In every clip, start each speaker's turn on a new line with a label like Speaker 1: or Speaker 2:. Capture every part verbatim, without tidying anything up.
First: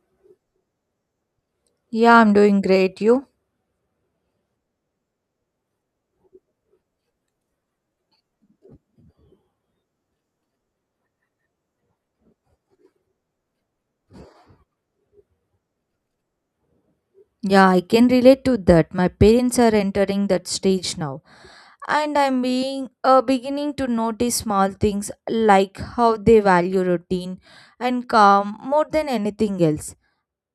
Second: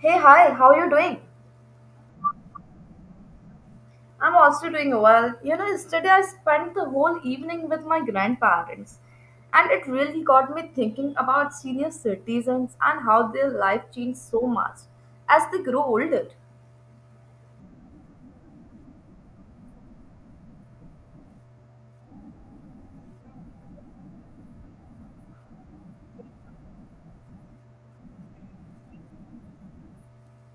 Speaker 1: Hey, hi, how you doing?
Speaker 2: Yeah, I'm doing great. You?
Speaker 1: I'm also doing well. You know, yesterday I spent the whole evening with my grandparents, and it really got me thinking about senior citizens and how their life changed so much as they grow older.
Speaker 2: Yeah, I can relate to that. My parents are entering that stage now. And I'm being uh, beginning to notice small things like how they value routine and calm more than anything else.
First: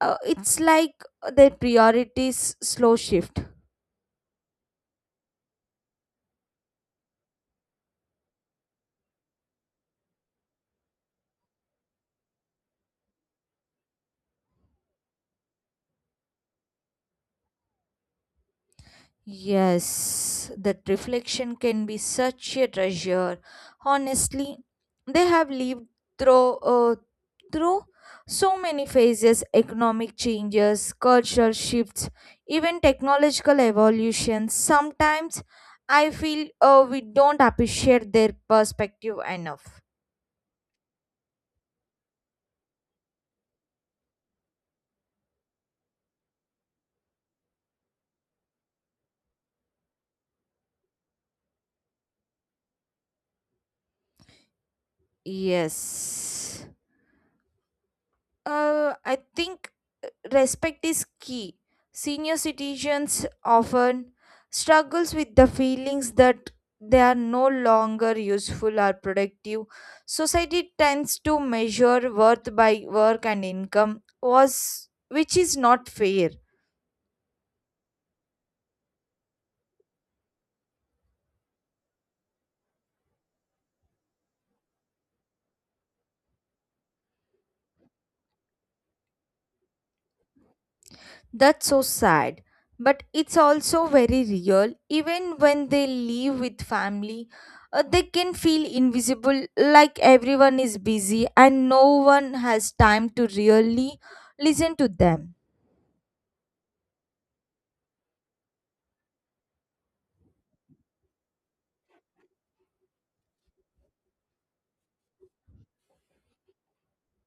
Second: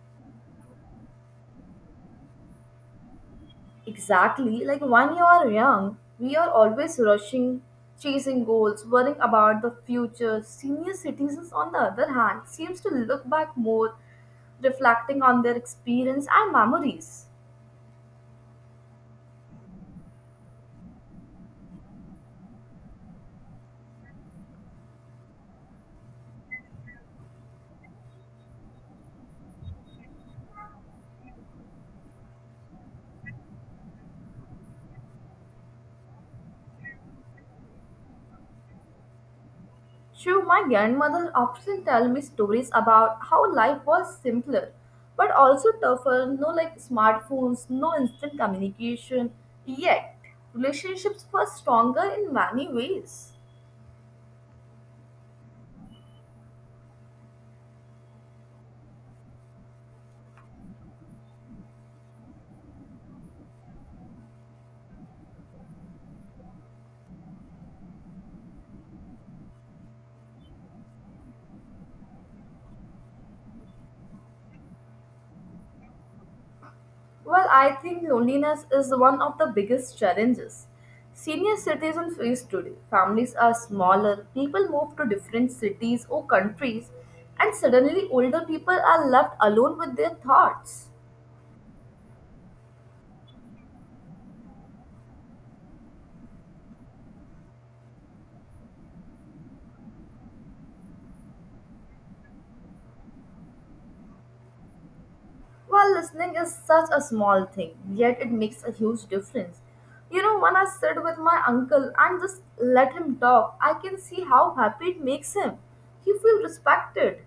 Speaker 2: Uh, it's like their priorities slow shift.
Speaker 1: Exactly, like when you are young, we are always rushing, chasing goals, worrying about the future. Senior citizens, on the other hand, seems to look back more, reflecting on their experience and memories.
Speaker 2: Yes, that reflection can be such a treasure. Honestly, they have lived through uh, through so many phases, economic changes, cultural shifts, even technological evolution. Sometimes I feel, uh, we don't appreciate their perspective enough.
Speaker 1: True, my grandmother often tell me stories about how life was simpler, but also tougher. No like smartphones, no instant communication. Yet, relationships were stronger in many ways.
Speaker 2: Yes. Uh, I think, uh, respect is key. Senior citizens often struggles with the feelings that they are no longer useful or productive. Society tends to measure worth by work and income was which is not fair.
Speaker 1: Well, I think loneliness is one of the biggest challenges senior citizens face today. Families are smaller, people move to different cities or countries, and suddenly older people are left alone with their thoughts.
Speaker 2: That's so sad, but it's also very real. Even when they live with family, uh, they can feel invisible, like everyone is busy and no one has time to really listen to them.
Speaker 1: Well, listening is such a small thing, yet it makes a huge difference. You know, when I sit with my uncle and just let him talk, I can see how happy it makes him. He feels respected.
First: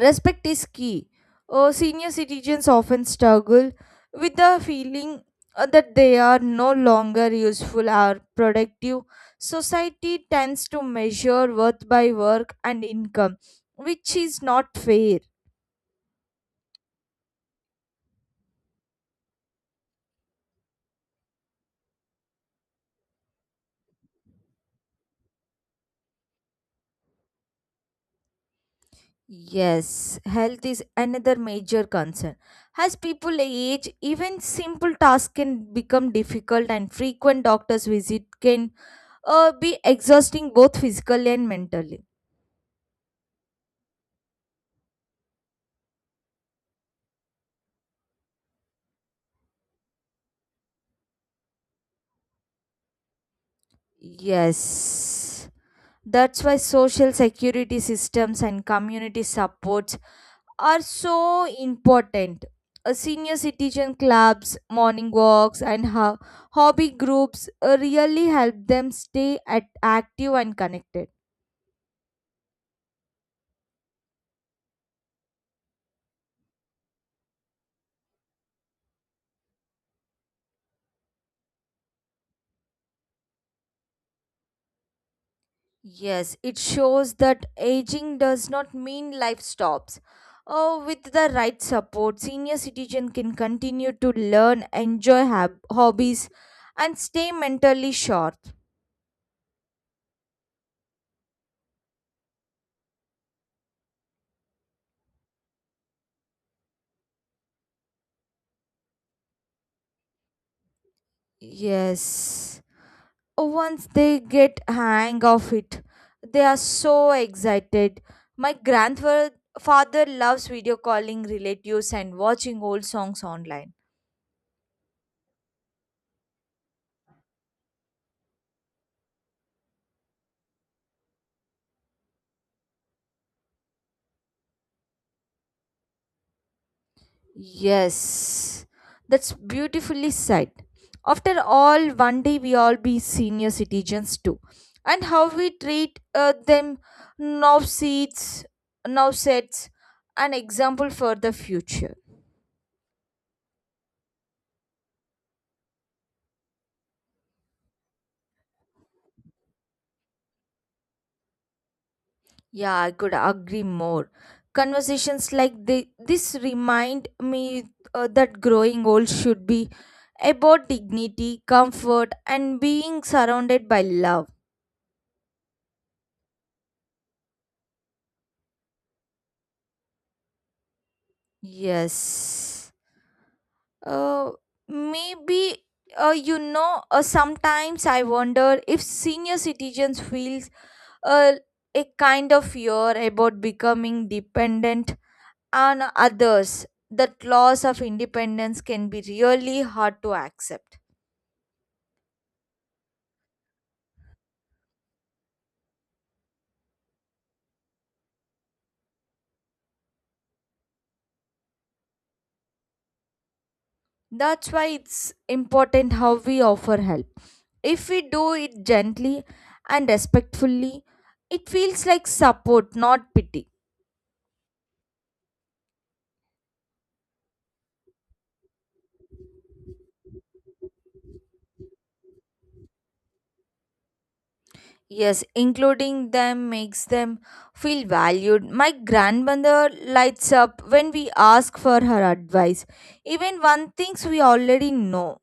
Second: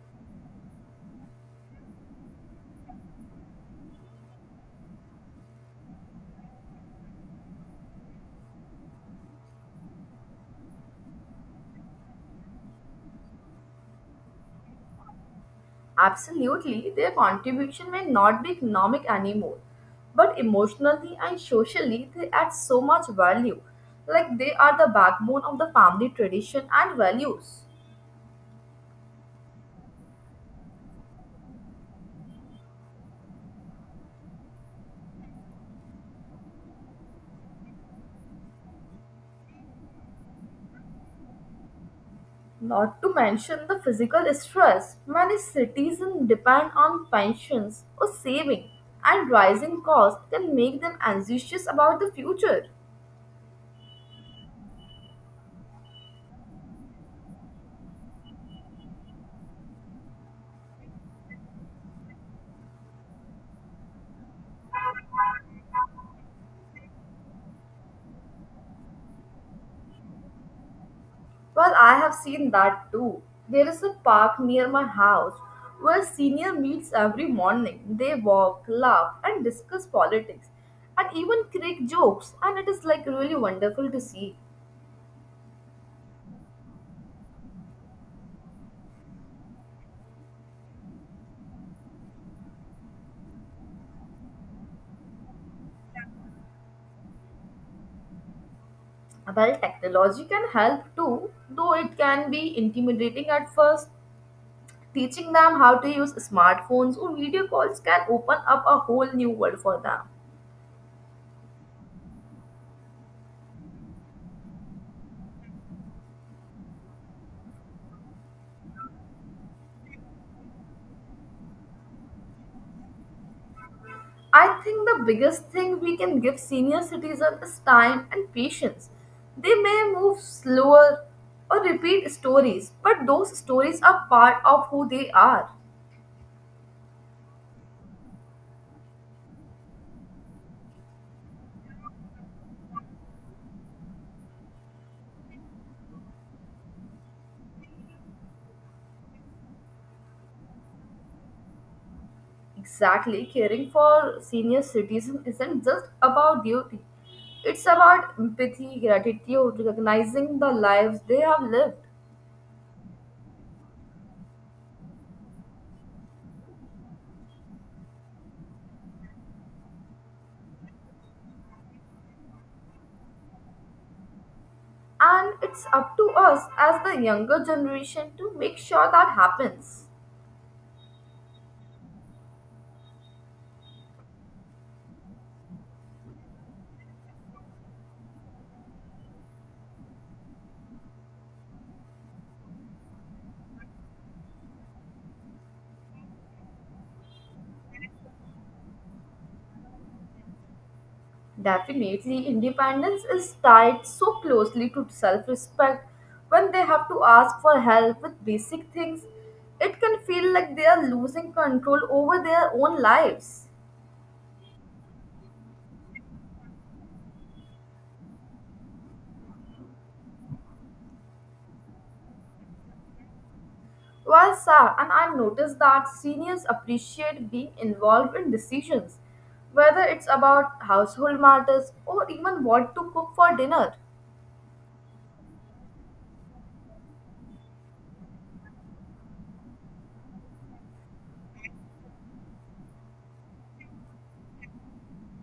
Speaker 2: Respect is key. Uh, senior citizens often struggle with the feeling, uh, that they are no longer useful or productive. Society tends to measure worth by work and income, which is not fair.
Speaker 1: Absolutely, their contribution may not be economic anymore, but emotionally and socially, they add so much value. Like they are the backbone of the family tradition and values.
Speaker 2: Yes, health is another major concern. As people age, even simple tasks can become difficult, and frequent doctor's visit can, uh, be exhausting both physically and mentally.
Speaker 1: Not to mention the physical stress, many citizens depend on pensions or saving, and rising costs can make them anxious about the future.
Speaker 2: Yes, that's why social security systems and community supports are so important. Uh, senior citizen clubs, morning walks, and ho- hobby groups, uh, really help them stay at active and connected.
Speaker 1: Well, I have seen that too. There is a park near my house where senior meets every morning. They walk, laugh, and discuss politics, and even crack jokes, and it is like really wonderful to see.
Speaker 2: Yes, it shows that aging does not mean life stops. Oh, with the right support, senior citizen can continue to learn, enjoy hab- hobbies, and stay mentally sharp.
Speaker 1: Well, technology can help too, though it can be intimidating at first. Teaching them how to use smartphones or video calls can open up a whole new world for them.
Speaker 2: Yes, once they get hang of it, they are so excited. My grandfather father loves video calling relatives and watching old songs online.
Speaker 1: I think the biggest thing we can give senior citizens is time and patience. They may move slower or repeat stories, but those stories are part of who they are.
Speaker 2: Yes, that's beautifully said. After all, one day we all be senior citizens too, and how we treat, uh, them now seats, now sets an example for the future.
Speaker 1: Exactly, caring for senior citizens isn't just about duty. It's about empathy, gratitude, recognizing the lives they have lived.
Speaker 2: Yeah, I could agree more. Conversations like the this remind me, uh, that growing old should be about dignity, comfort, and being surrounded by love.
Speaker 1: And it's up to us as the younger generation to make sure that happens.
Speaker 2: Yes. Uh, Maybe, uh, you know uh, sometimes I wonder if senior citizens feels, uh, a kind of fear about becoming dependent on others, that loss of independence can be really hard to accept.
Speaker 1: Definitely, independence is tied so closely to self respect. When they have to ask for help with basic things, it can feel like they are losing control over their own lives.
Speaker 2: That's why it's important how we offer help. If we do it gently and respectfully, it feels like support, not pity.
Speaker 1: Well, sir, and I've noticed that seniors appreciate being involved in decisions, whether it's about household matters or even what to cook for dinner.
Speaker 2: Yes, including them makes them feel valued. My grandmother lights up when we ask for her advice, even one things we already know.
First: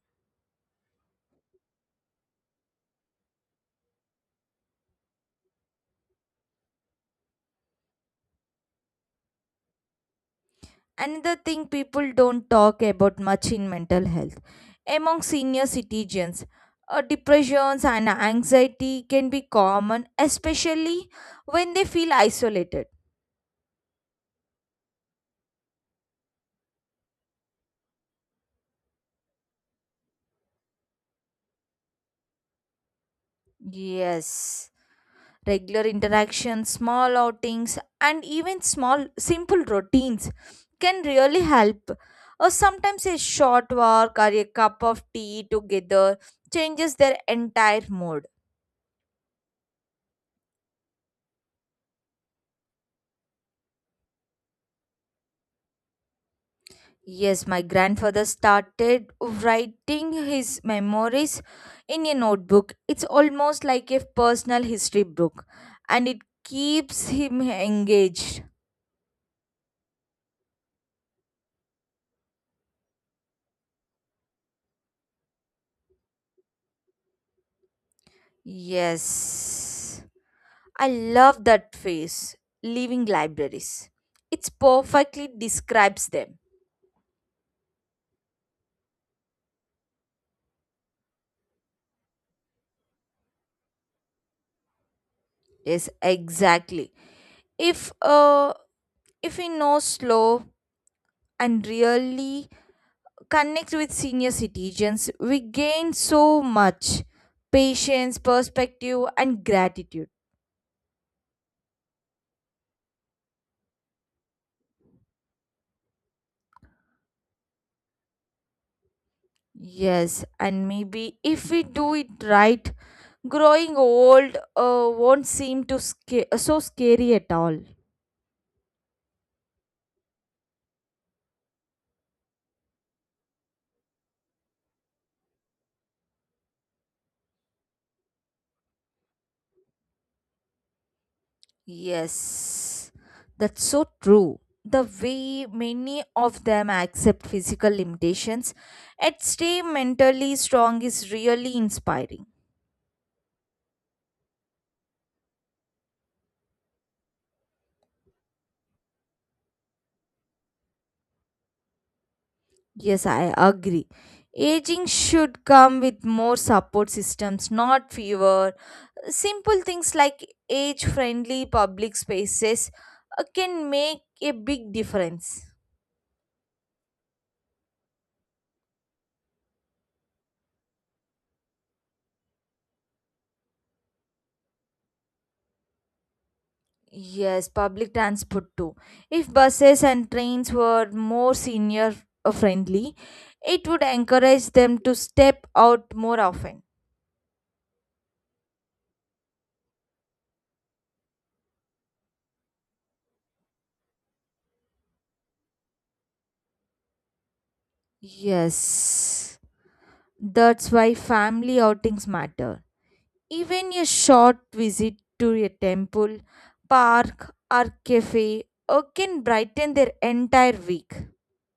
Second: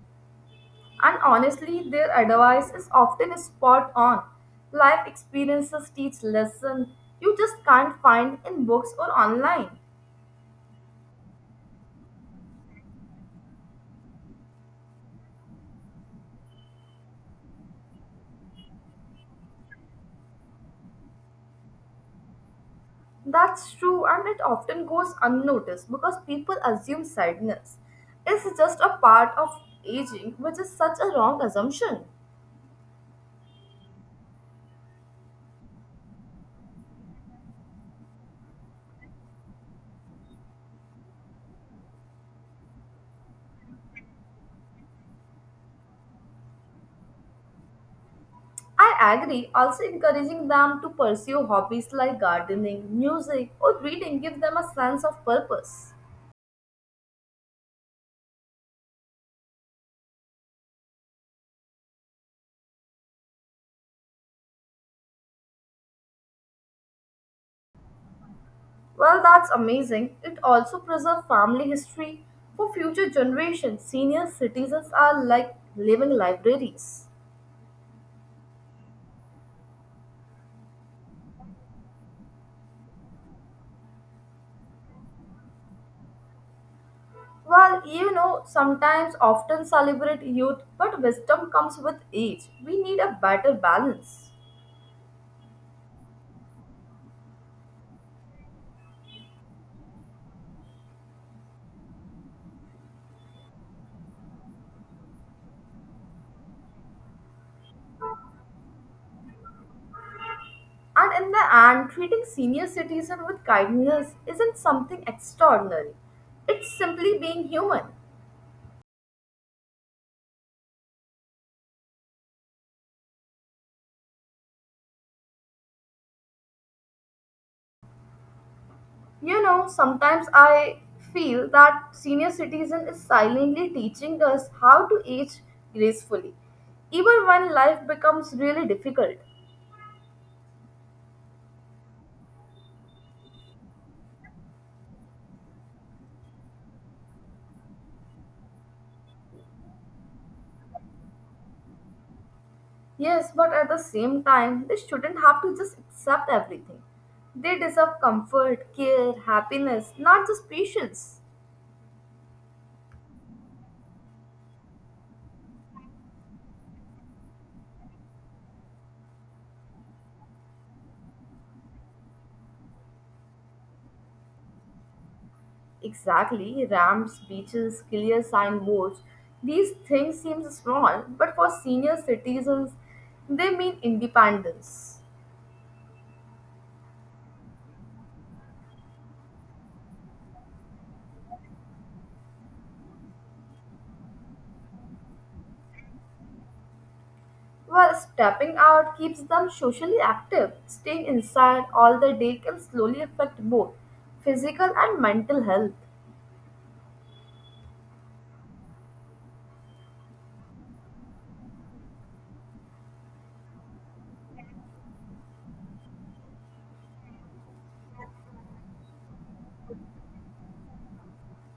Speaker 1: And honestly, their advice is often spot on. Life experiences teach lessons you just can't find in books or online.
Speaker 2: Another thing people don't talk about much in mental health. Among senior citizens, uh, depressions and anxiety can be common, especially when they feel isolated.
Speaker 1: That's true, and it often goes unnoticed because people assume sadness is just a part of aging, which is such a wrong assumption.
Speaker 2: Yes. Regular interactions, small outings, and even small simple routines can really help. Or sometimes a short walk or a cup of tea together changes their entire mood.
Speaker 1: I agree, also encouraging them to pursue hobbies like gardening, music, or reading give them a sense of purpose.
Speaker 2: Yes, my grandfather started writing his memories in a notebook. It's almost like a personal history book, and it keeps him engaged.
Speaker 1: Well, that's amazing. It also preserves family history for future generations. Senior citizens are like living libraries.
Speaker 2: Yes, I love that phrase, living libraries. It's perfectly describes them.
Speaker 1: Well, you know, sometimes often celebrate youth, but wisdom comes with age. We need a better balance.
Speaker 2: Yes, exactly. If uh, if we know slow and really connect with senior citizens, we gain so much patience, perspective, and gratitude.
Speaker 1: And in the end, treating senior citizen with kindness isn't something extraordinary. It's simply being human.
Speaker 2: Yes, and maybe if we do it right, growing old, uh, won't seem to sca- so scary at all.
Speaker 1: You know, sometimes I feel that senior citizen is silently teaching us how to age gracefully, even when life becomes really difficult.
Speaker 2: Yes, that's so true. The way many of them accept physical limitations and stay mentally strong is really inspiring.
Speaker 1: Yes, but at the same time, they shouldn't have to just accept everything. They deserve comfort, care, happiness, not just patience.
Speaker 2: Yes, I agree. Aging should come with more support systems, not fewer. Simple things like age friendly public spaces, uh, can make a big difference.
Speaker 1: Exactly, ramps, beaches, clear signboards. These things seem small, but for senior citizens, they mean independence.
Speaker 2: Yes, public transport too. If buses and trains were more senior, uh, friendly, it would encourage them to step out more often.
Speaker 1: Well, stepping out keeps them socially active. Staying inside all the day can slowly affect both physical and mental health.
Speaker 2: Yes, that's why family outings matter. Even a short visit to a temple, park, or cafe, uh, can brighten their entire week.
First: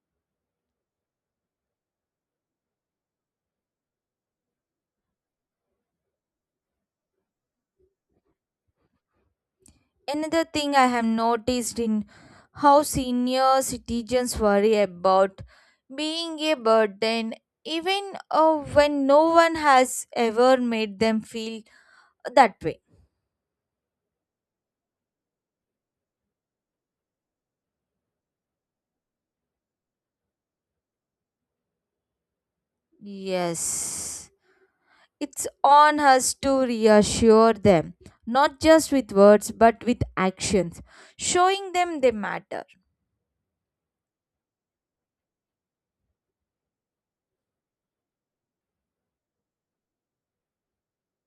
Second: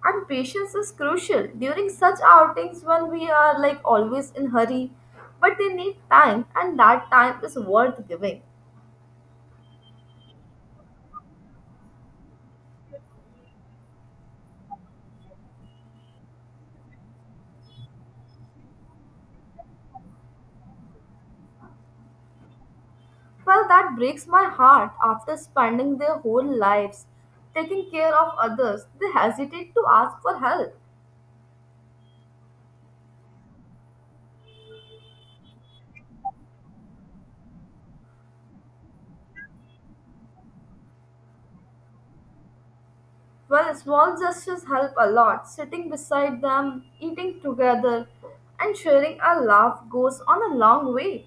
Speaker 1: And patience is crucial during such outings when we are like always in hurry, but they need time and that time is worth giving.
Speaker 2: Another thing I have noticed in how senior citizens worry about being a burden, even, uh, when no one has ever made them feel that way.
Speaker 1: Well, that breaks my heart after spending their whole lives taking care of others, they hesitate to ask for help.
Speaker 2: Yes, it's on us to reassure them, not just with words but with actions, showing them they matter.
Speaker 1: Well, small gestures help a lot. Sitting beside them, eating together, and sharing a laugh goes on a long way.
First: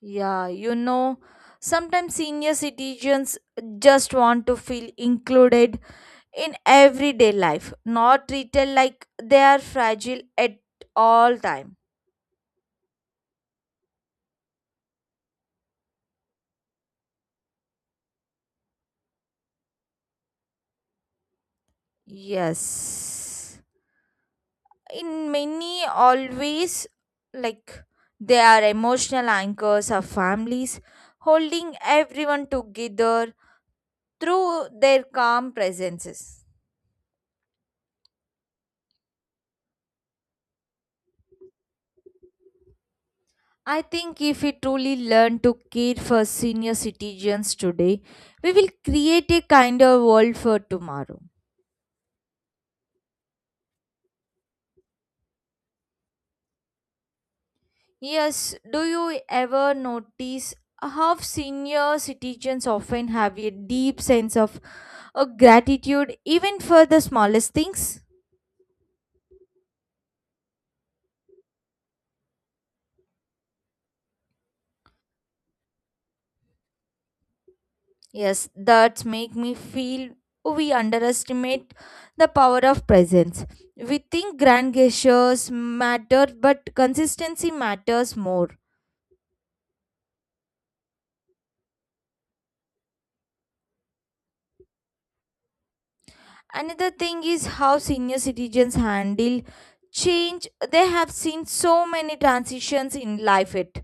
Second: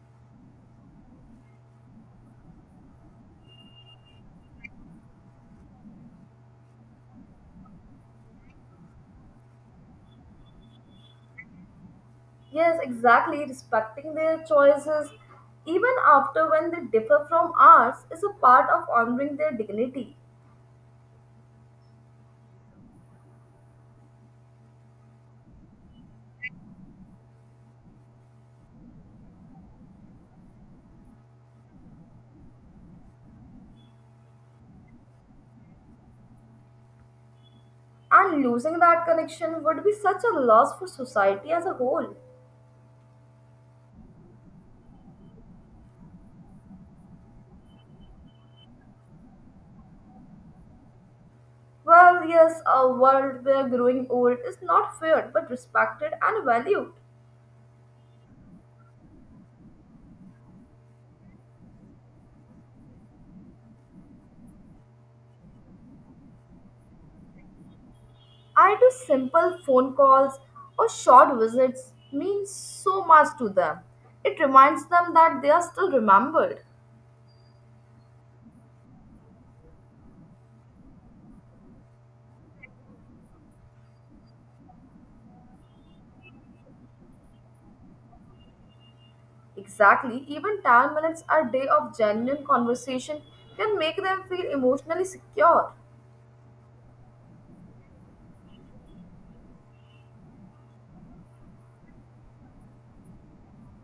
Speaker 2: Yeah, you know, sometimes senior citizens just want to feel included in everyday life, not treated like they are fragile at all time.
Speaker 1: Yes, exactly. Respecting their choices, even after when they differ from ours, is a part of honoring their dignity.
Speaker 2: Yes, in many always, like, they are emotional anchors of families, holding everyone together through their calm presences.
Speaker 1: And losing that connection would be such a loss for society as a whole.
Speaker 2: I think if we truly learn to care for senior citizens today, we will create a kinder world for tomorrow.
Speaker 1: Well, yes, a world where growing old is not feared but respected and valued.
Speaker 2: Yes, do you ever notice how senior citizens often have a deep sense of, uh, gratitude even for the smallest things?
Speaker 1: I do simple phone calls or short visits mean so much to them. It reminds them that they are still remembered.
Speaker 2: Yes, that make me feel we underestimate the power of presence. We think grand gestures matter, but consistency matters more.
Speaker 1: Exactly, even ten minutes a day of genuine conversation can make them feel emotionally secure.
Speaker 2: Another thing is how senior citizens handle change. They have seen so many transitions in life. It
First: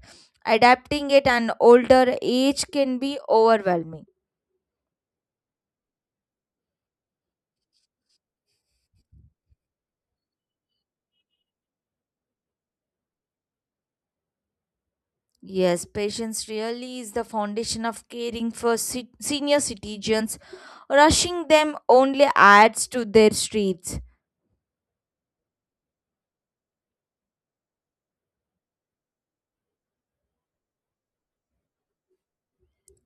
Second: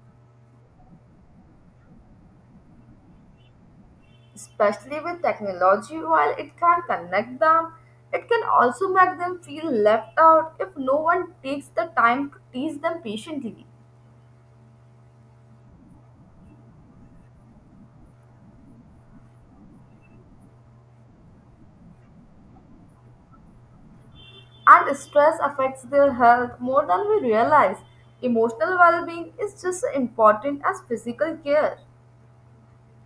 Speaker 2: adapting at an older age can be overwhelming.
Speaker 1: Especially with technology, while it can connect them, it can also make them feel left out if no one takes the time to teach them patiently.
Speaker 2: Yes, patience really is the foundation of caring for ci- senior citizens. Rushing them only adds to their streets.
Speaker 1: And stress affects their health more than we realize. Emotional well being is just as important as physical care.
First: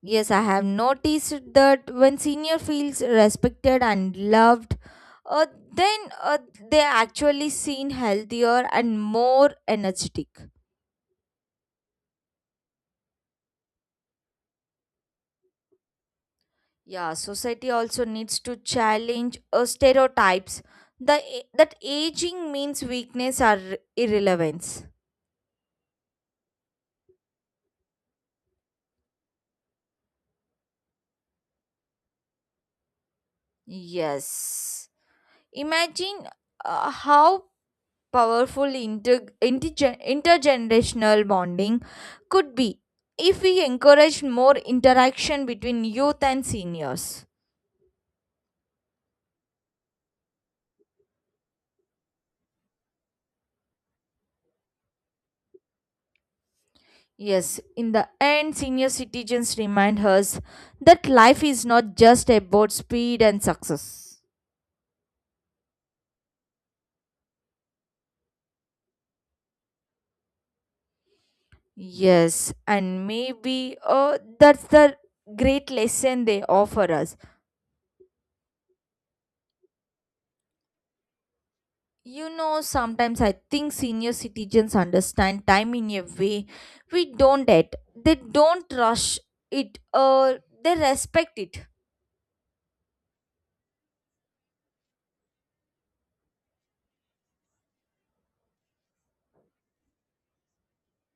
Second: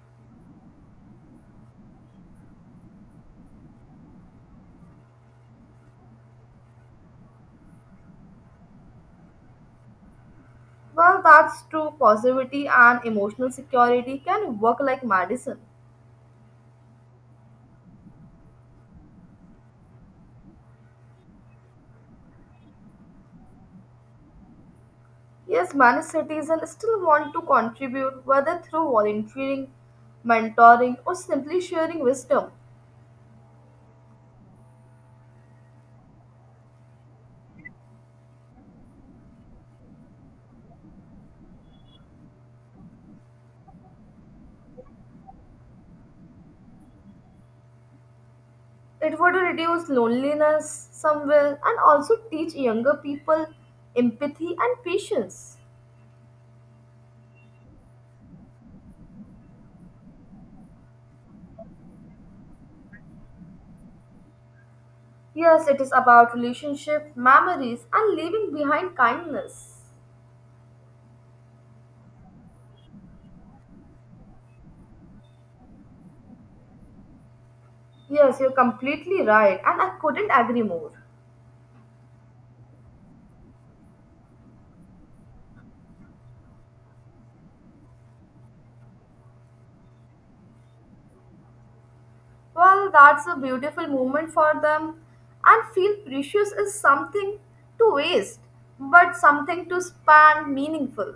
Speaker 2: Yes, I have noticed that when senior feels respected and loved, uh, then uh, they actually seem healthier and more energetic.
Speaker 1: Well, that's true. Positivity and emotional security can work like medicine.
Speaker 2: Yeah, society also needs to challenge, uh, stereotypes the, a- that aging means weakness or irrelevance.
Speaker 1: Yes, many citizens still want to contribute, whether through volunteering, mentoring, or simply sharing wisdom.
Speaker 2: Yes. Imagine, uh, how powerful inter- intergen- intergenerational bonding could be if we encourage more interaction between youth and seniors.
Speaker 1: It would reduce loneliness somewhere and also teach younger people empathy and patience.
Speaker 2: Yes, in the end, senior citizens remind us that life is not just about speed and success.
Speaker 1: Yes, it is about relationship, memories, and leaving behind kindness.
Speaker 2: Yes, and maybe, uh, that's the great lesson they offer us.
Speaker 1: Yes, you're completely right, and I couldn't agree more.
Speaker 2: You know, sometimes I think senior citizens understand time in a way we don't at. They don't rush it, or they respect it.
Speaker 1: Well, that's a beautiful moment for them, and feel precious is something to waste, but something to span meaningful.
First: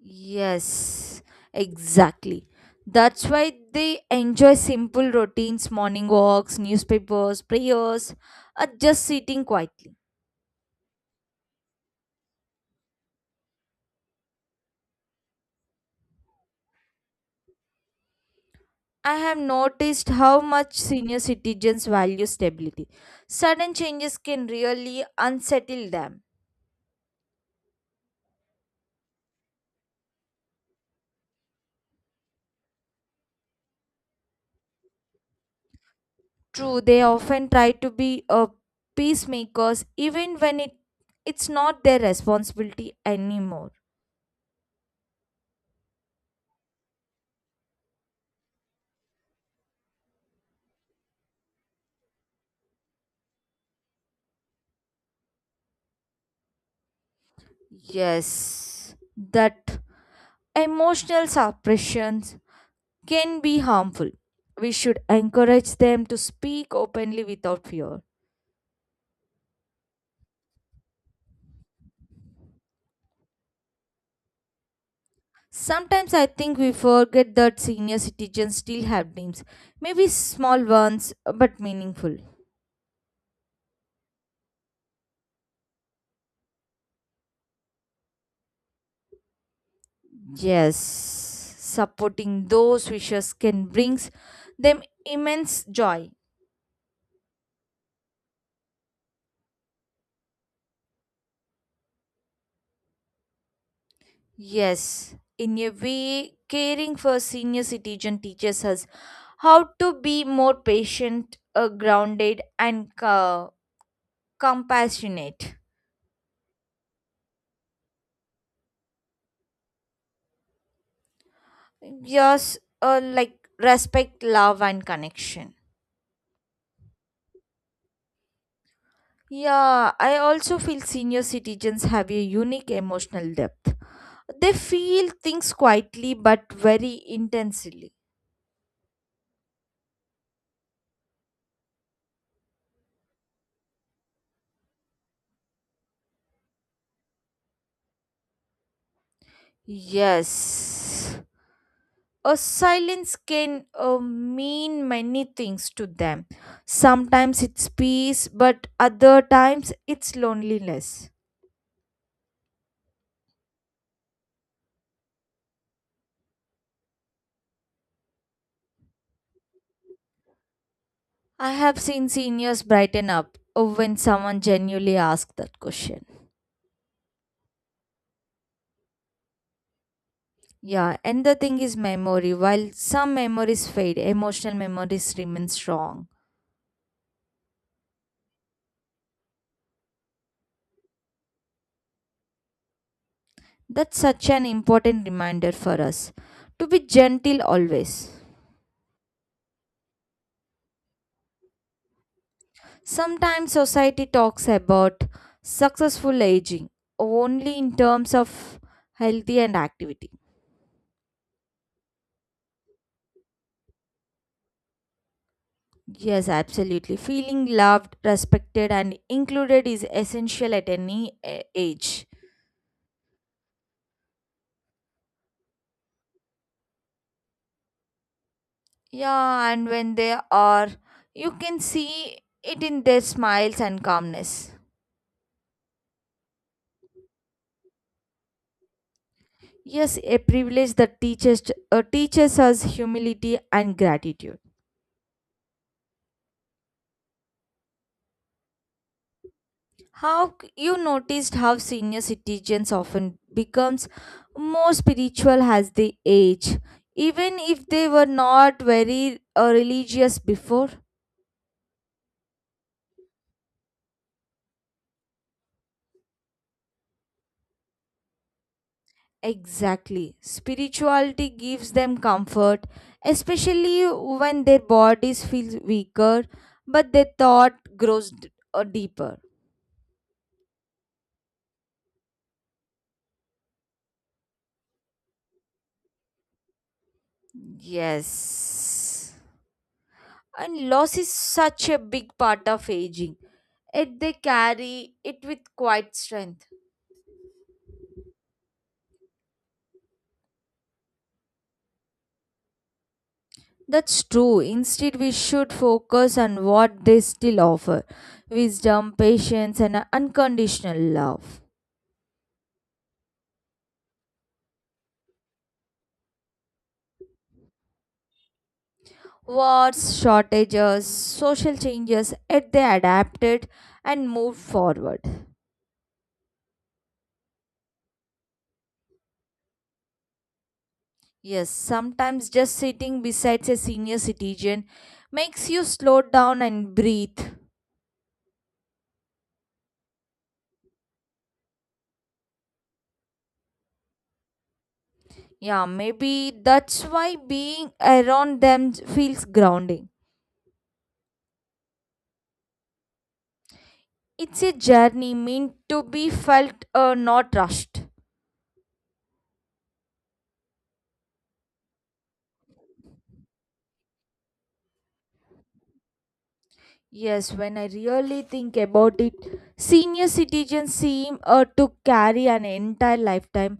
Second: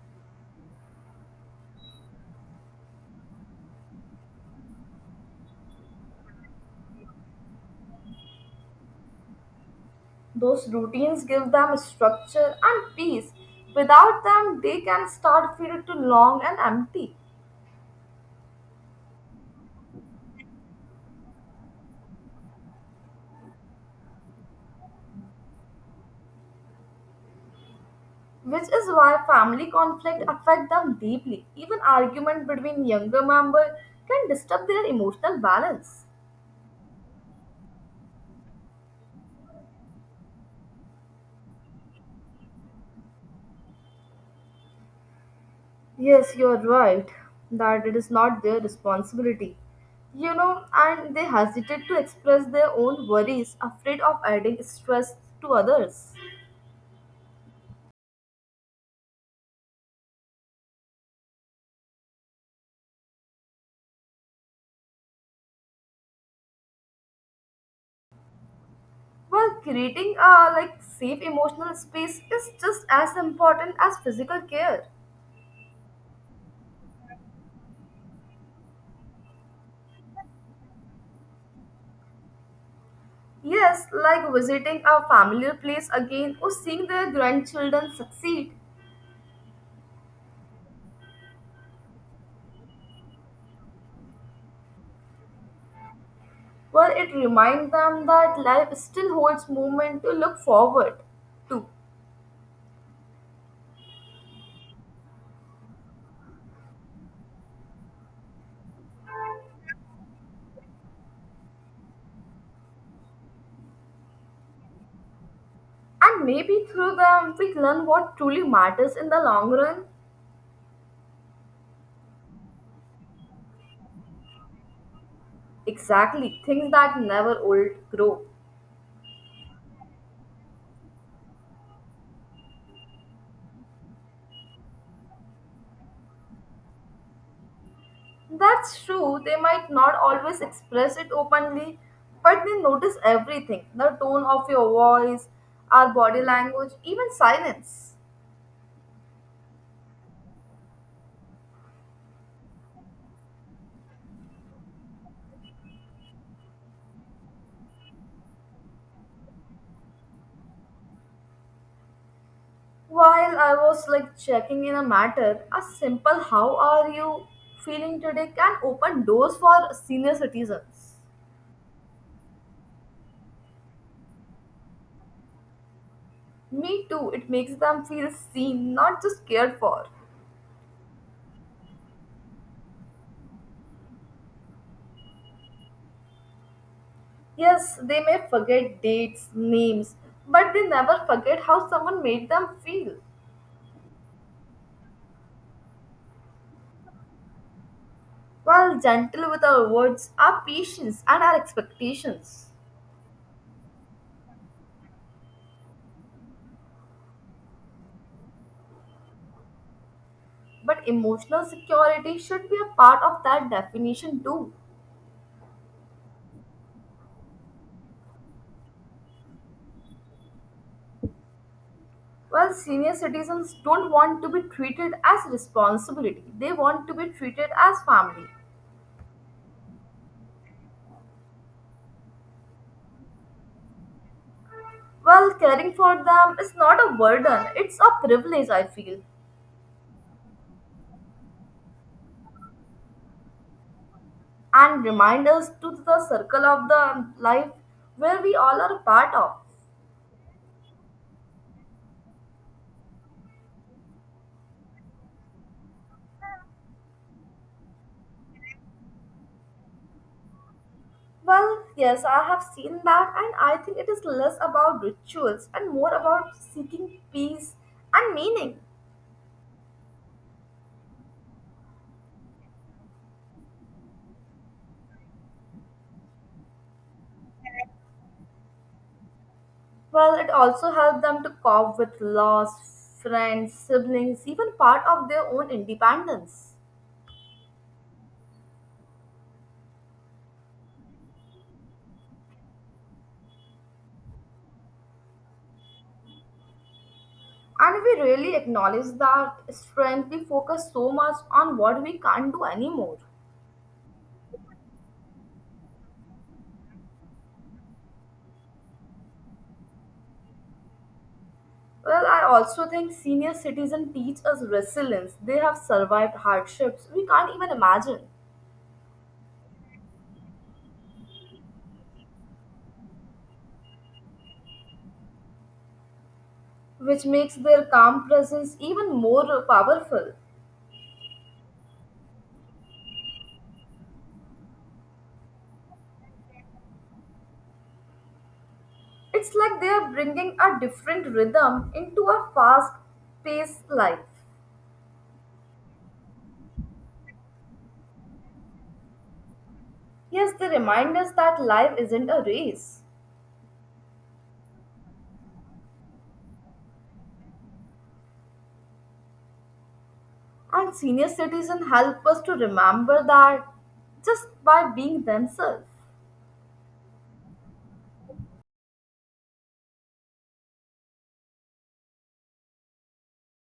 Speaker 2: Yes, exactly. That's why they enjoy simple routines, morning walks, newspapers, prayers, or just sitting quietly.
Speaker 1: Those routines give them structure and peace. Without them, they can start feel too long and empty.
Speaker 2: I have noticed how much senior citizens value stability. Sudden changes can really unsettle them.
Speaker 1: Which is why family conflict affect them deeply. Even argument between younger members can disturb their emotional balance.
Speaker 2: True, they often try to be, uh, peacemakers even when it, it's not their responsibility anymore.
Speaker 1: Yes, you are right that it is not their responsibility. You know, and they hesitate to express their own worries, afraid of adding stress to others.
Speaker 2: Yes, that emotional suppressions can be harmful. We should encourage them to speak openly without fear.
Speaker 1: Well, creating a like safe emotional space is just as important as physical care.
Speaker 2: Sometimes I think we forget that senior citizens still have dreams, maybe small ones but meaningful.
Speaker 1: Yes, like visiting a familiar place again or seeing their grandchildren succeed.
Speaker 2: Yes, supporting those wishes can bring them immense joy.
Speaker 1: Well, it reminds them that life still holds moment to look forward to.
Speaker 2: Yes, in a way, caring for senior citizen teaches us how to be more patient, uh, grounded, and, uh, compassionate.
Speaker 1: And maybe through them we learn what truly matters in the long run.
Speaker 2: Yes, uh, like respect, love, and connection.
Speaker 1: Exactly, things that never old grow.
Speaker 2: Yeah, I also feel senior citizens have a unique emotional depth. They feel things quietly but very intensely.
Speaker 1: That's true, they might not always express it openly, but they notice everything the tone of your voice, our body language, even silence.
Speaker 2: Yes. A silence can, uh, mean many things to them. Sometimes it's peace, but other times it's loneliness.
Speaker 1: While I was like checking in a matter, a simple how are you feeling today can open doors for senior citizens.
Speaker 2: I have seen seniors brighten up, uh, when someone genuinely asks that question.
Speaker 1: Me too, it makes them feel seen, not just cared for.
Speaker 2: Yeah, and the thing is memory. While some memories fade, emotional memories remain strong.
Speaker 1: Yes, they may forget dates, names, but they never forget how someone made them feel.
Speaker 2: That's such an important reminder for us to be gentle always.
Speaker 1: While gentle with our words, our patience, and our expectations.
Speaker 2: Sometimes society talks about successful aging only in terms of healthy and activity.
Speaker 1: But emotional security should be a part of that definition too.
Speaker 2: Yes, absolutely. Feeling loved, respected, and included is essential at any a- age.
Speaker 1: Well, senior citizens don't want to be treated as responsibility. They want to be treated as family.
Speaker 2: Yeah, and when they are, you can see it in their smiles and calmness.
Speaker 1: Well, caring for them is not a burden, it's a privilege, I feel,
Speaker 2: Yes, a privilege that teaches uh, teaches us humility and gratitude.
Speaker 1: and remind us to the circle of the life where we all are a part of.
Speaker 2: How c- you noticed how senior citizens often becomes more spiritual as they age, even if they were not very, uh, religious before?
Speaker 1: Well, yes, I have seen that, and I think it is less about rituals and more about seeking peace and meaning.
Speaker 2: Exactly. Spirituality gives them comfort, especially when their bodies feel weaker, but their thought grows d- uh, deeper.
Speaker 1: Well, it also helped them to cope with loss, friends, siblings, even part of their own independence.
Speaker 2: Yes. And loss is such a big part of aging. Yet they carry it with quite strength.
Speaker 1: And we really acknowledge that strength, we focus so much on what we can't do anymore.
Speaker 2: That's true. Instead, we should focus on what they still offer wisdom, patience, and unconditional love.
Speaker 1: Well, I also think senior citizens teach us resilience. They have survived hardships we can't even imagine,
Speaker 2: Wars, shortages, social changes, yet they adapted and moved forward.
Speaker 1: which makes their calm presence even more powerful.
Speaker 2: Yes, sometimes just sitting beside a senior citizen makes you slow down and breathe.
Speaker 1: It's like they are bringing a different rhythm into a fast paced life.
Speaker 2: Yeah, maybe that's why being around them feels grounding.
Speaker 1: Yes, they remind us that life isn't a race.
Speaker 2: It's a journey meant to be felt, uh, not rushed.
Speaker 1: And senior citizens help us to remember that just by being themselves.
Speaker 2: Yes, when I really think about it, senior citizens seem, uh, to carry an entire lifetime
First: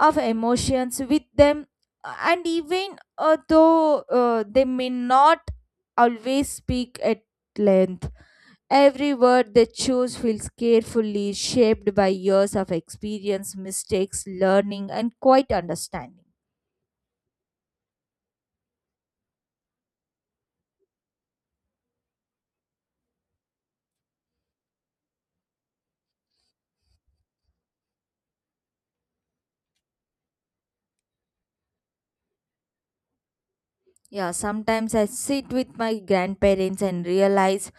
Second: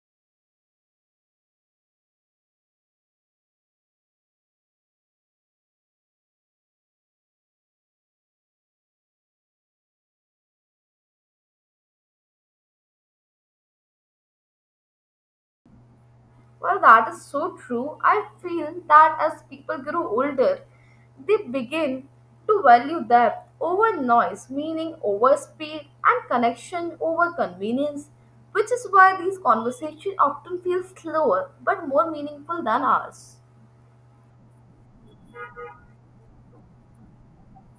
Speaker 2: of emotions with them, uh, and even uh, though uh, they may not always speak at length, every word they choose feels carefully shaped by years of experience, mistakes, learning, and quite understanding.
Speaker 1: Well, that is so true. I feel that as people grow older, they begin to value depth over noise, meaning over speed, and connection over convenience, which is why these conversations often feel slower but more meaningful than ours.
Speaker 2: Yeah, sometimes I sit with my grandparents and realize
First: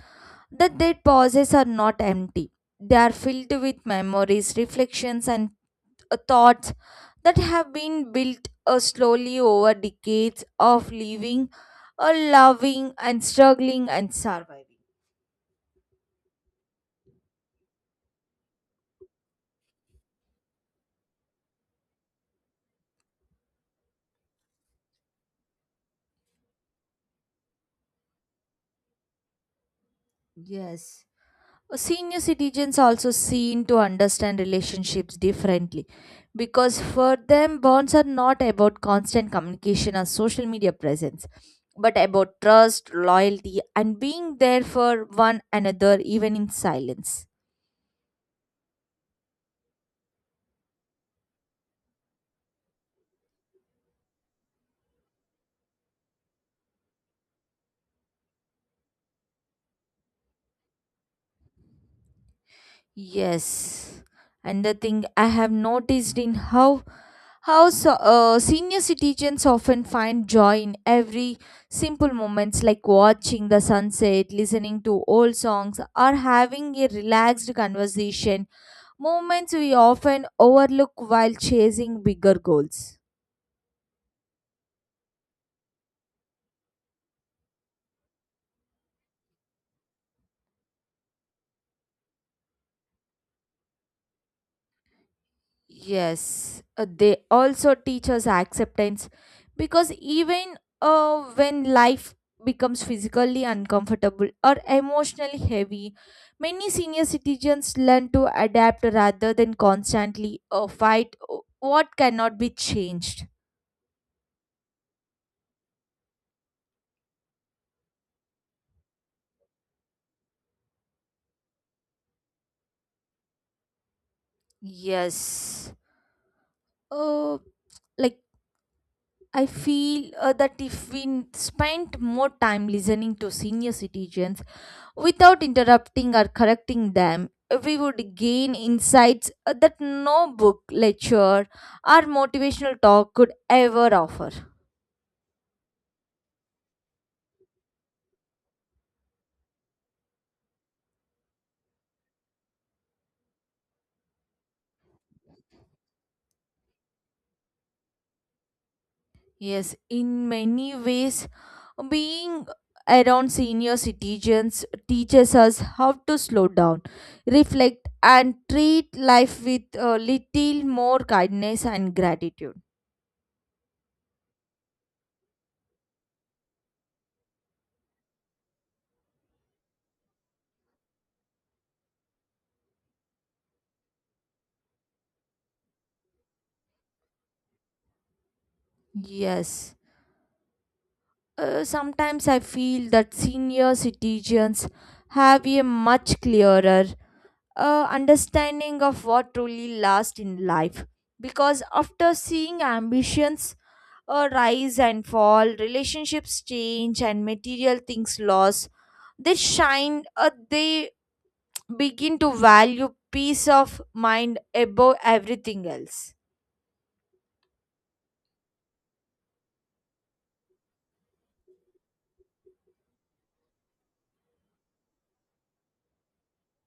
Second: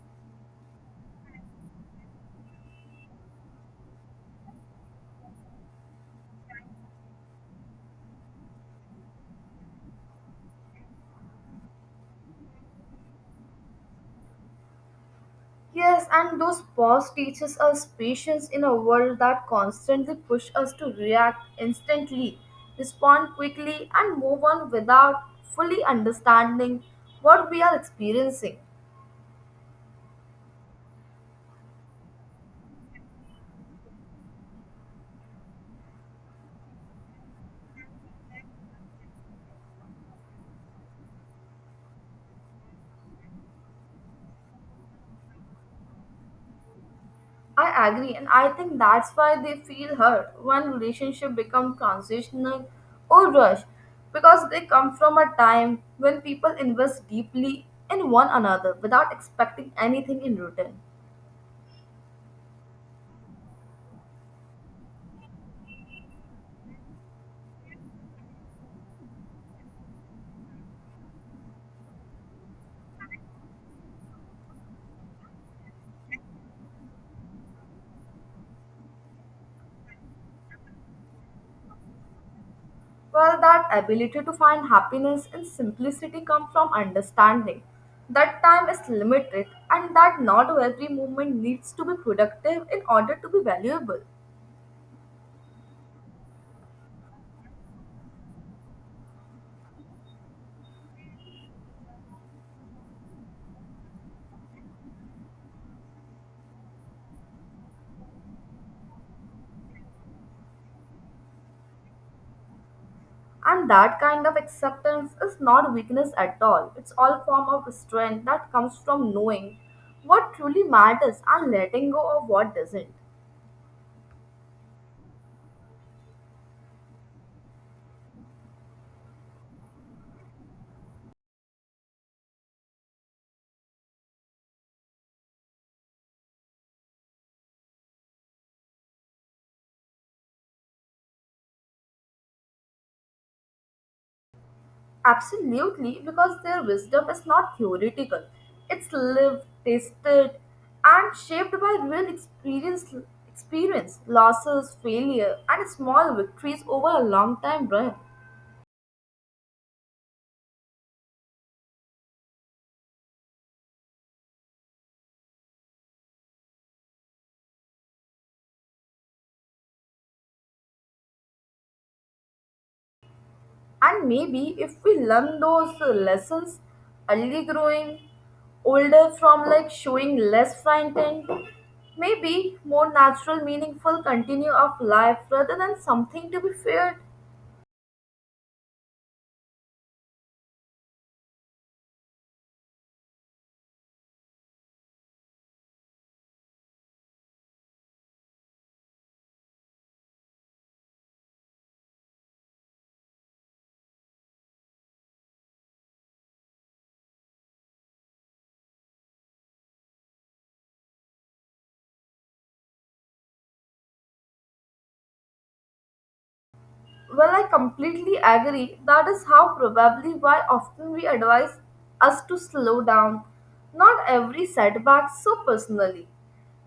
Speaker 2: the dead pauses are not empty. They are filled with memories, reflections, and, uh, thoughts that have been built, uh, slowly over decades of living, uh, loving, and struggling and surviving.
Speaker 1: Yes, and those pause teaches us patience in a world that constantly push us to react instantly, respond quickly, and move on without fully understanding what we are experiencing.
Speaker 2: Yes. Senior citizens also seem to understand relationships differently, because for them, bonds are not about constant communication or social media presence, but about trust, loyalty, and being there for one another even in silence.
Speaker 1: I agree, and I think that's why they feel hurt when relationship become transitional or rushed, because they come from a time when people invest deeply in one another without expecting anything in return.
Speaker 2: Yes, and the thing I have noticed in how how so, uh, senior citizens often find joy in every simple moments like watching the sunset, listening to old songs, or having a relaxed conversation. Moments we often overlook while chasing bigger goals.
Speaker 1: Well, that ability to find happiness in simplicity comes from understanding that time is limited and that not every moment needs to be productive in order to be valuable.
Speaker 2: Yes, uh, they also teach us acceptance because even, uh, when life becomes physically uncomfortable or emotionally heavy, many senior citizens learn to adapt rather than constantly, uh, fight o- what cannot be changed.
Speaker 1: And that kind of acceptance is not weakness at all. It's all form of strength that comes from knowing what truly matters and letting go of what doesn't.
Speaker 2: Yes, uh, like, I feel uh, that if we n- spent more time listening to senior citizens without interrupting or correcting them, we would gain insights uh, that no book, lecture, or motivational talk could ever offer.
Speaker 1: Absolutely, because their wisdom is not theoretical. It's lived, tasted, and shaped by real experience, experience, losses, failure, and small victories over a long time run.
Speaker 2: Yes, in many ways, being around senior citizens teaches us how to slow down, reflect, and treat life with a little more kindness and gratitude.
Speaker 1: And maybe if we learn those uh, lessons early growing older from like showing less frightened, maybe more natural, meaningful continue of life rather than something to be feared.
Speaker 2: Yes, uh, sometimes I feel that senior citizens have a much clearer uh, understanding of what truly lasts in life. Because after seeing ambitions uh, rise and fall, relationships change, and material things lost, they shine, uh, they begin to value peace of mind above everything else.
Speaker 1: Well, I completely agree. That is how probably why often we advise us to slow down. Not every setback so personally.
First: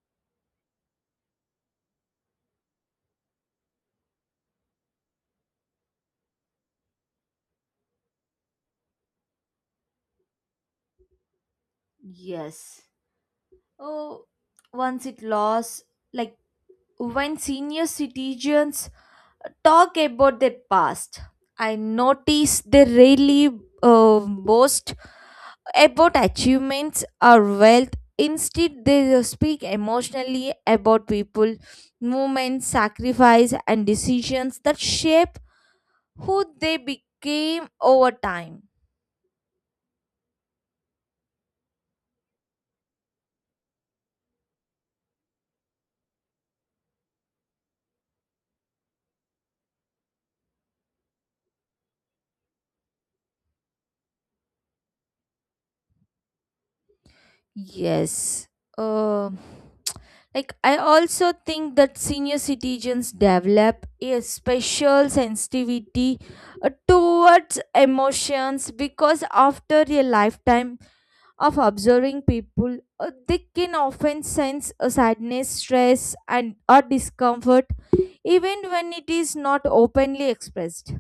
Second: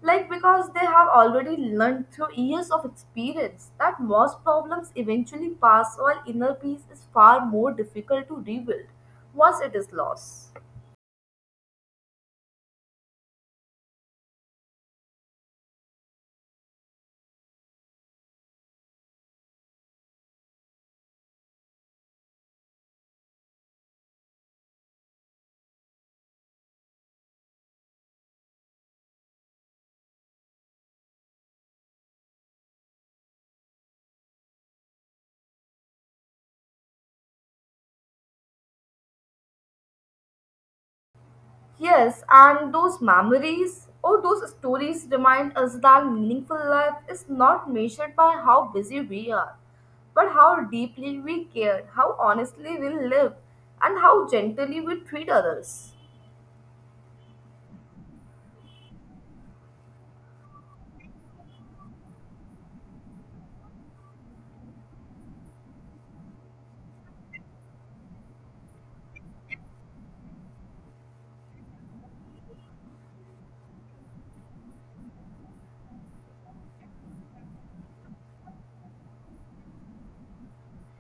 Speaker 1: Like because they have already learned through years of experience that most problems eventually pass while inner peace is far more difficult to rebuild once it is lost.
Speaker 2: Yes. Oh, once it lost, like when senior citizens talk about their past, I notice they really uh, boast about achievements or wealth. Instead, they speak emotionally about people, movements, sacrifice, and decisions that shape who they became over time.
Speaker 1: Yes, and those memories or those stories remind us that meaningful life is not measured by how busy we are, but how deeply we care, how honestly we live, and how gently we treat others.
Speaker 2: Yes. Uh, like, I also think that senior citizens develop a special sensitivity uh, towards emotions because after a lifetime of observing people, uh, they can often sense a sadness, stress, and or discomfort, even when it is not openly expressed.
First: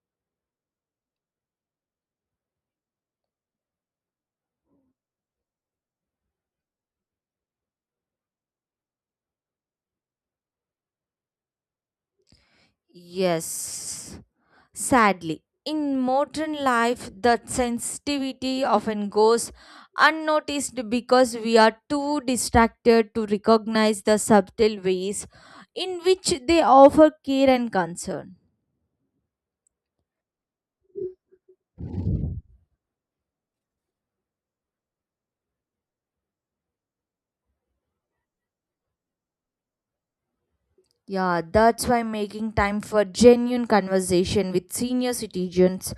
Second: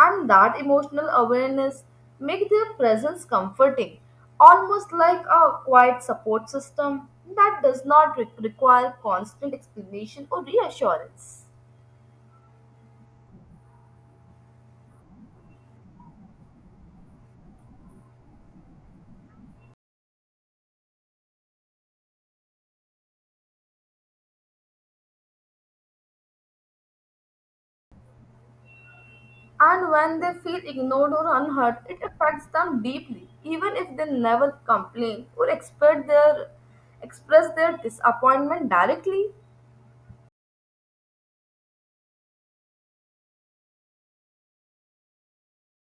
Speaker 1: And that emotional awareness make their presence comforting, almost like a quiet support system that does not re- require constant explanation or reassurance.
Speaker 2: Yes, sadly, in modern life, that sensitivity often goes unnoticed because we are too distracted to recognize the subtle ways in which they offer care and concern.
Speaker 1: And when they feel ignored or unheard, it affects them deeply, even if they never complain or express their, express their disappointment directly.
Speaker 2: Yeah, that's why making time for genuine conversation with senior citizens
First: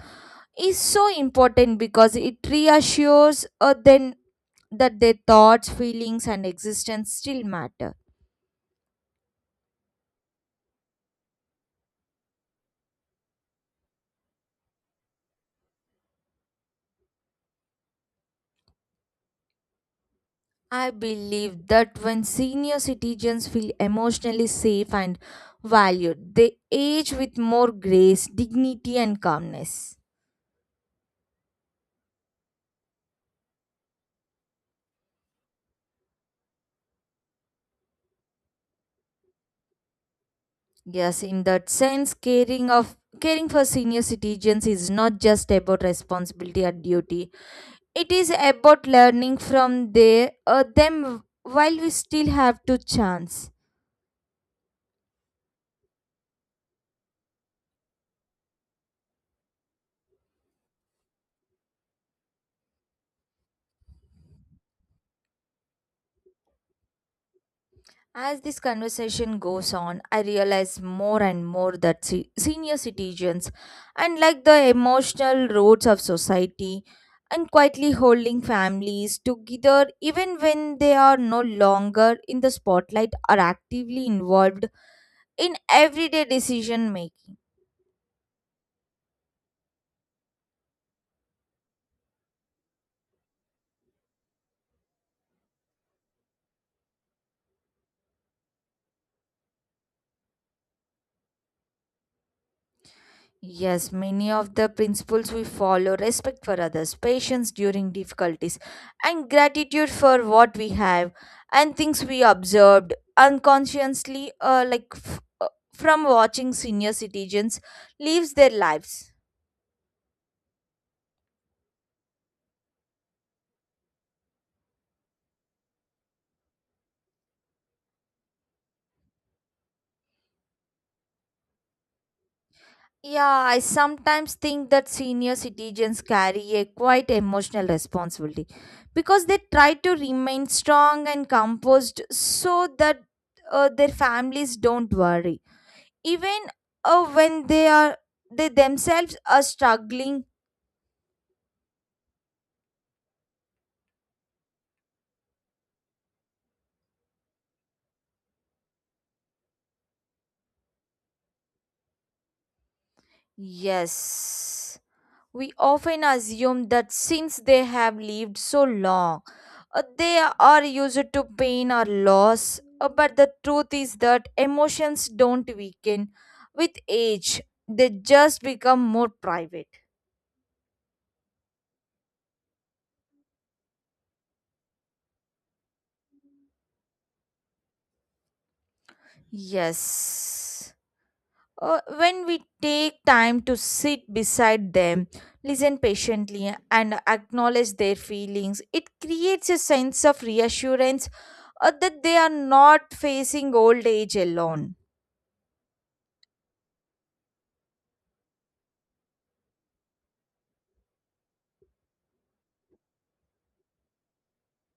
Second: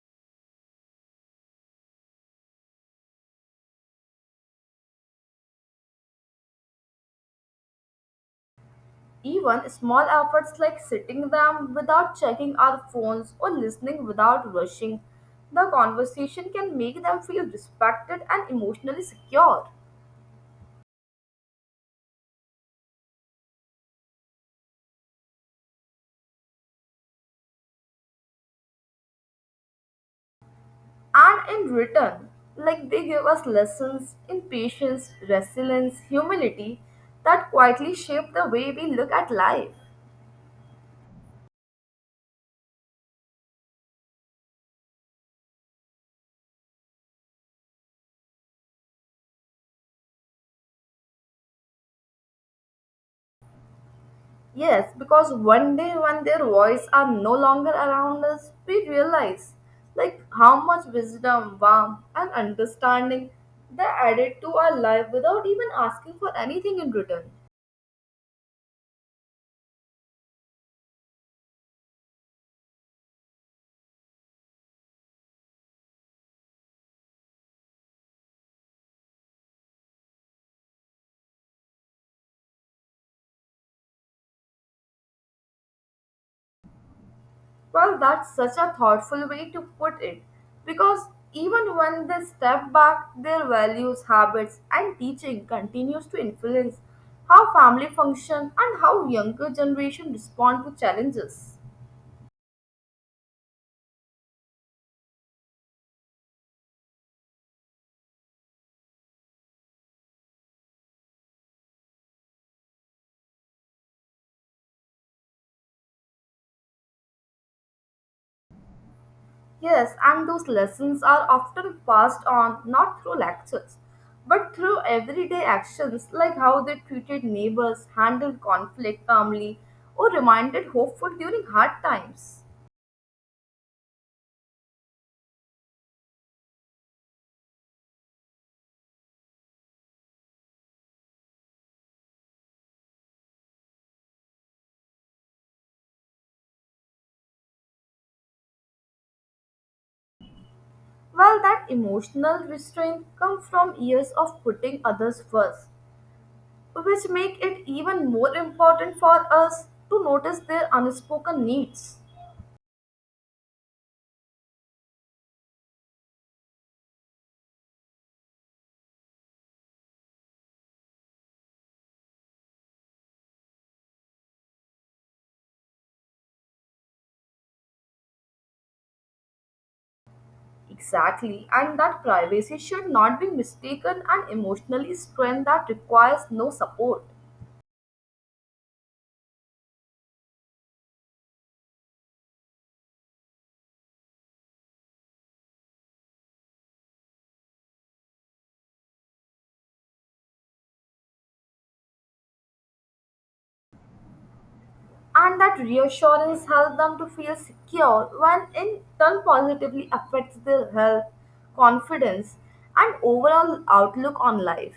Speaker 2: is so important because it reassures uh, them that their thoughts, feelings, and existence still matter.
Speaker 1: Even small efforts like sitting them without checking our phones or listening without rushing, the conversation can make them feel respected and emotionally secure.
Speaker 2: I believe that when senior citizens feel emotionally safe and valued, they age with more grace, dignity, and calmness.
Speaker 1: And in return, like they give us lessons in patience, resilience, humility that quietly shape the way we look at life.
Speaker 2: Yes, in that sense, caring of caring for senior citizens is not just about responsibility or duty. It is about learning from their, uh, them while we still have to chance.
Speaker 1: Yes, because one day when their voice are no longer around us, we realize like how much wisdom, warmth, and understanding they added to our life without even asking for anything in return.
Speaker 2: As this conversation goes on, I realize more and more that se- senior citizens, unlike the emotional roots of society, and quietly holding families together even when they are no longer in the spotlight or actively involved in everyday decision making.
Speaker 1: Well, that's such a thoughtful way to put it because even when they step back, their values, habits, and teaching continues to influence how family function and how younger generation respond to challenges.
Speaker 2: Yes, many of the principles we follow respect for others, patience during difficulties, and gratitude for what we have, and things we observed unconsciously, uh, like f- uh, from watching senior citizens lives their lives.
Speaker 1: Yes, and those lessons are often passed on not through lectures, but through everyday actions like how they treated neighbors, handled conflict calmly, or reminded hopeful during hard times.
Speaker 2: Yeah, I sometimes think that senior citizens carry a quite emotional responsibility because they try to remain strong and composed so that uh, their families don't worry even uh, when they are they themselves are struggling.
Speaker 1: Well, that emotional restraint comes from years of putting others first, which make it even more important for us to notice their unspoken needs.
Speaker 2: Yes, we often assume that since they have lived so long, uh, they are used to pain or loss. Uh, but the truth is that emotions don't weaken with age, they just become more private.
Speaker 1: Exactly, and that privacy should not be mistaken an emotionally strength that requires no support.
Speaker 2: Yes. Uh, when we take time to sit beside them, listen patiently, and acknowledge their feelings, it creates a sense of reassurance uh, that they are not facing old age alone.
Speaker 1: And that reassurance helps them to feel secure when in turn positively affects their health, confidence, and overall outlook on life.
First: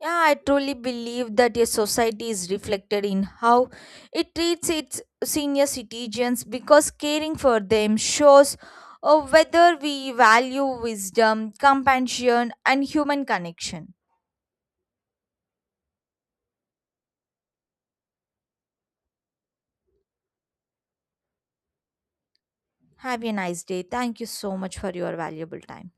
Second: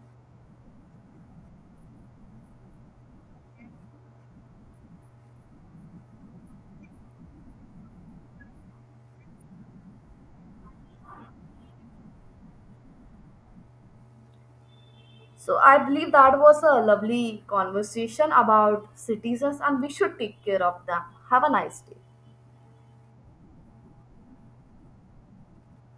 Speaker 2: Yeah, I truly believe that a society is reflected in how it treats its senior citizens because caring for them shows uh, whether we value wisdom, compassion, and human connection.
Speaker 1: So I believe that was a lovely conversation about citizens and we should take care of them. Have a nice day.
Speaker 2: Have a nice day. Thank you so much for your valuable time.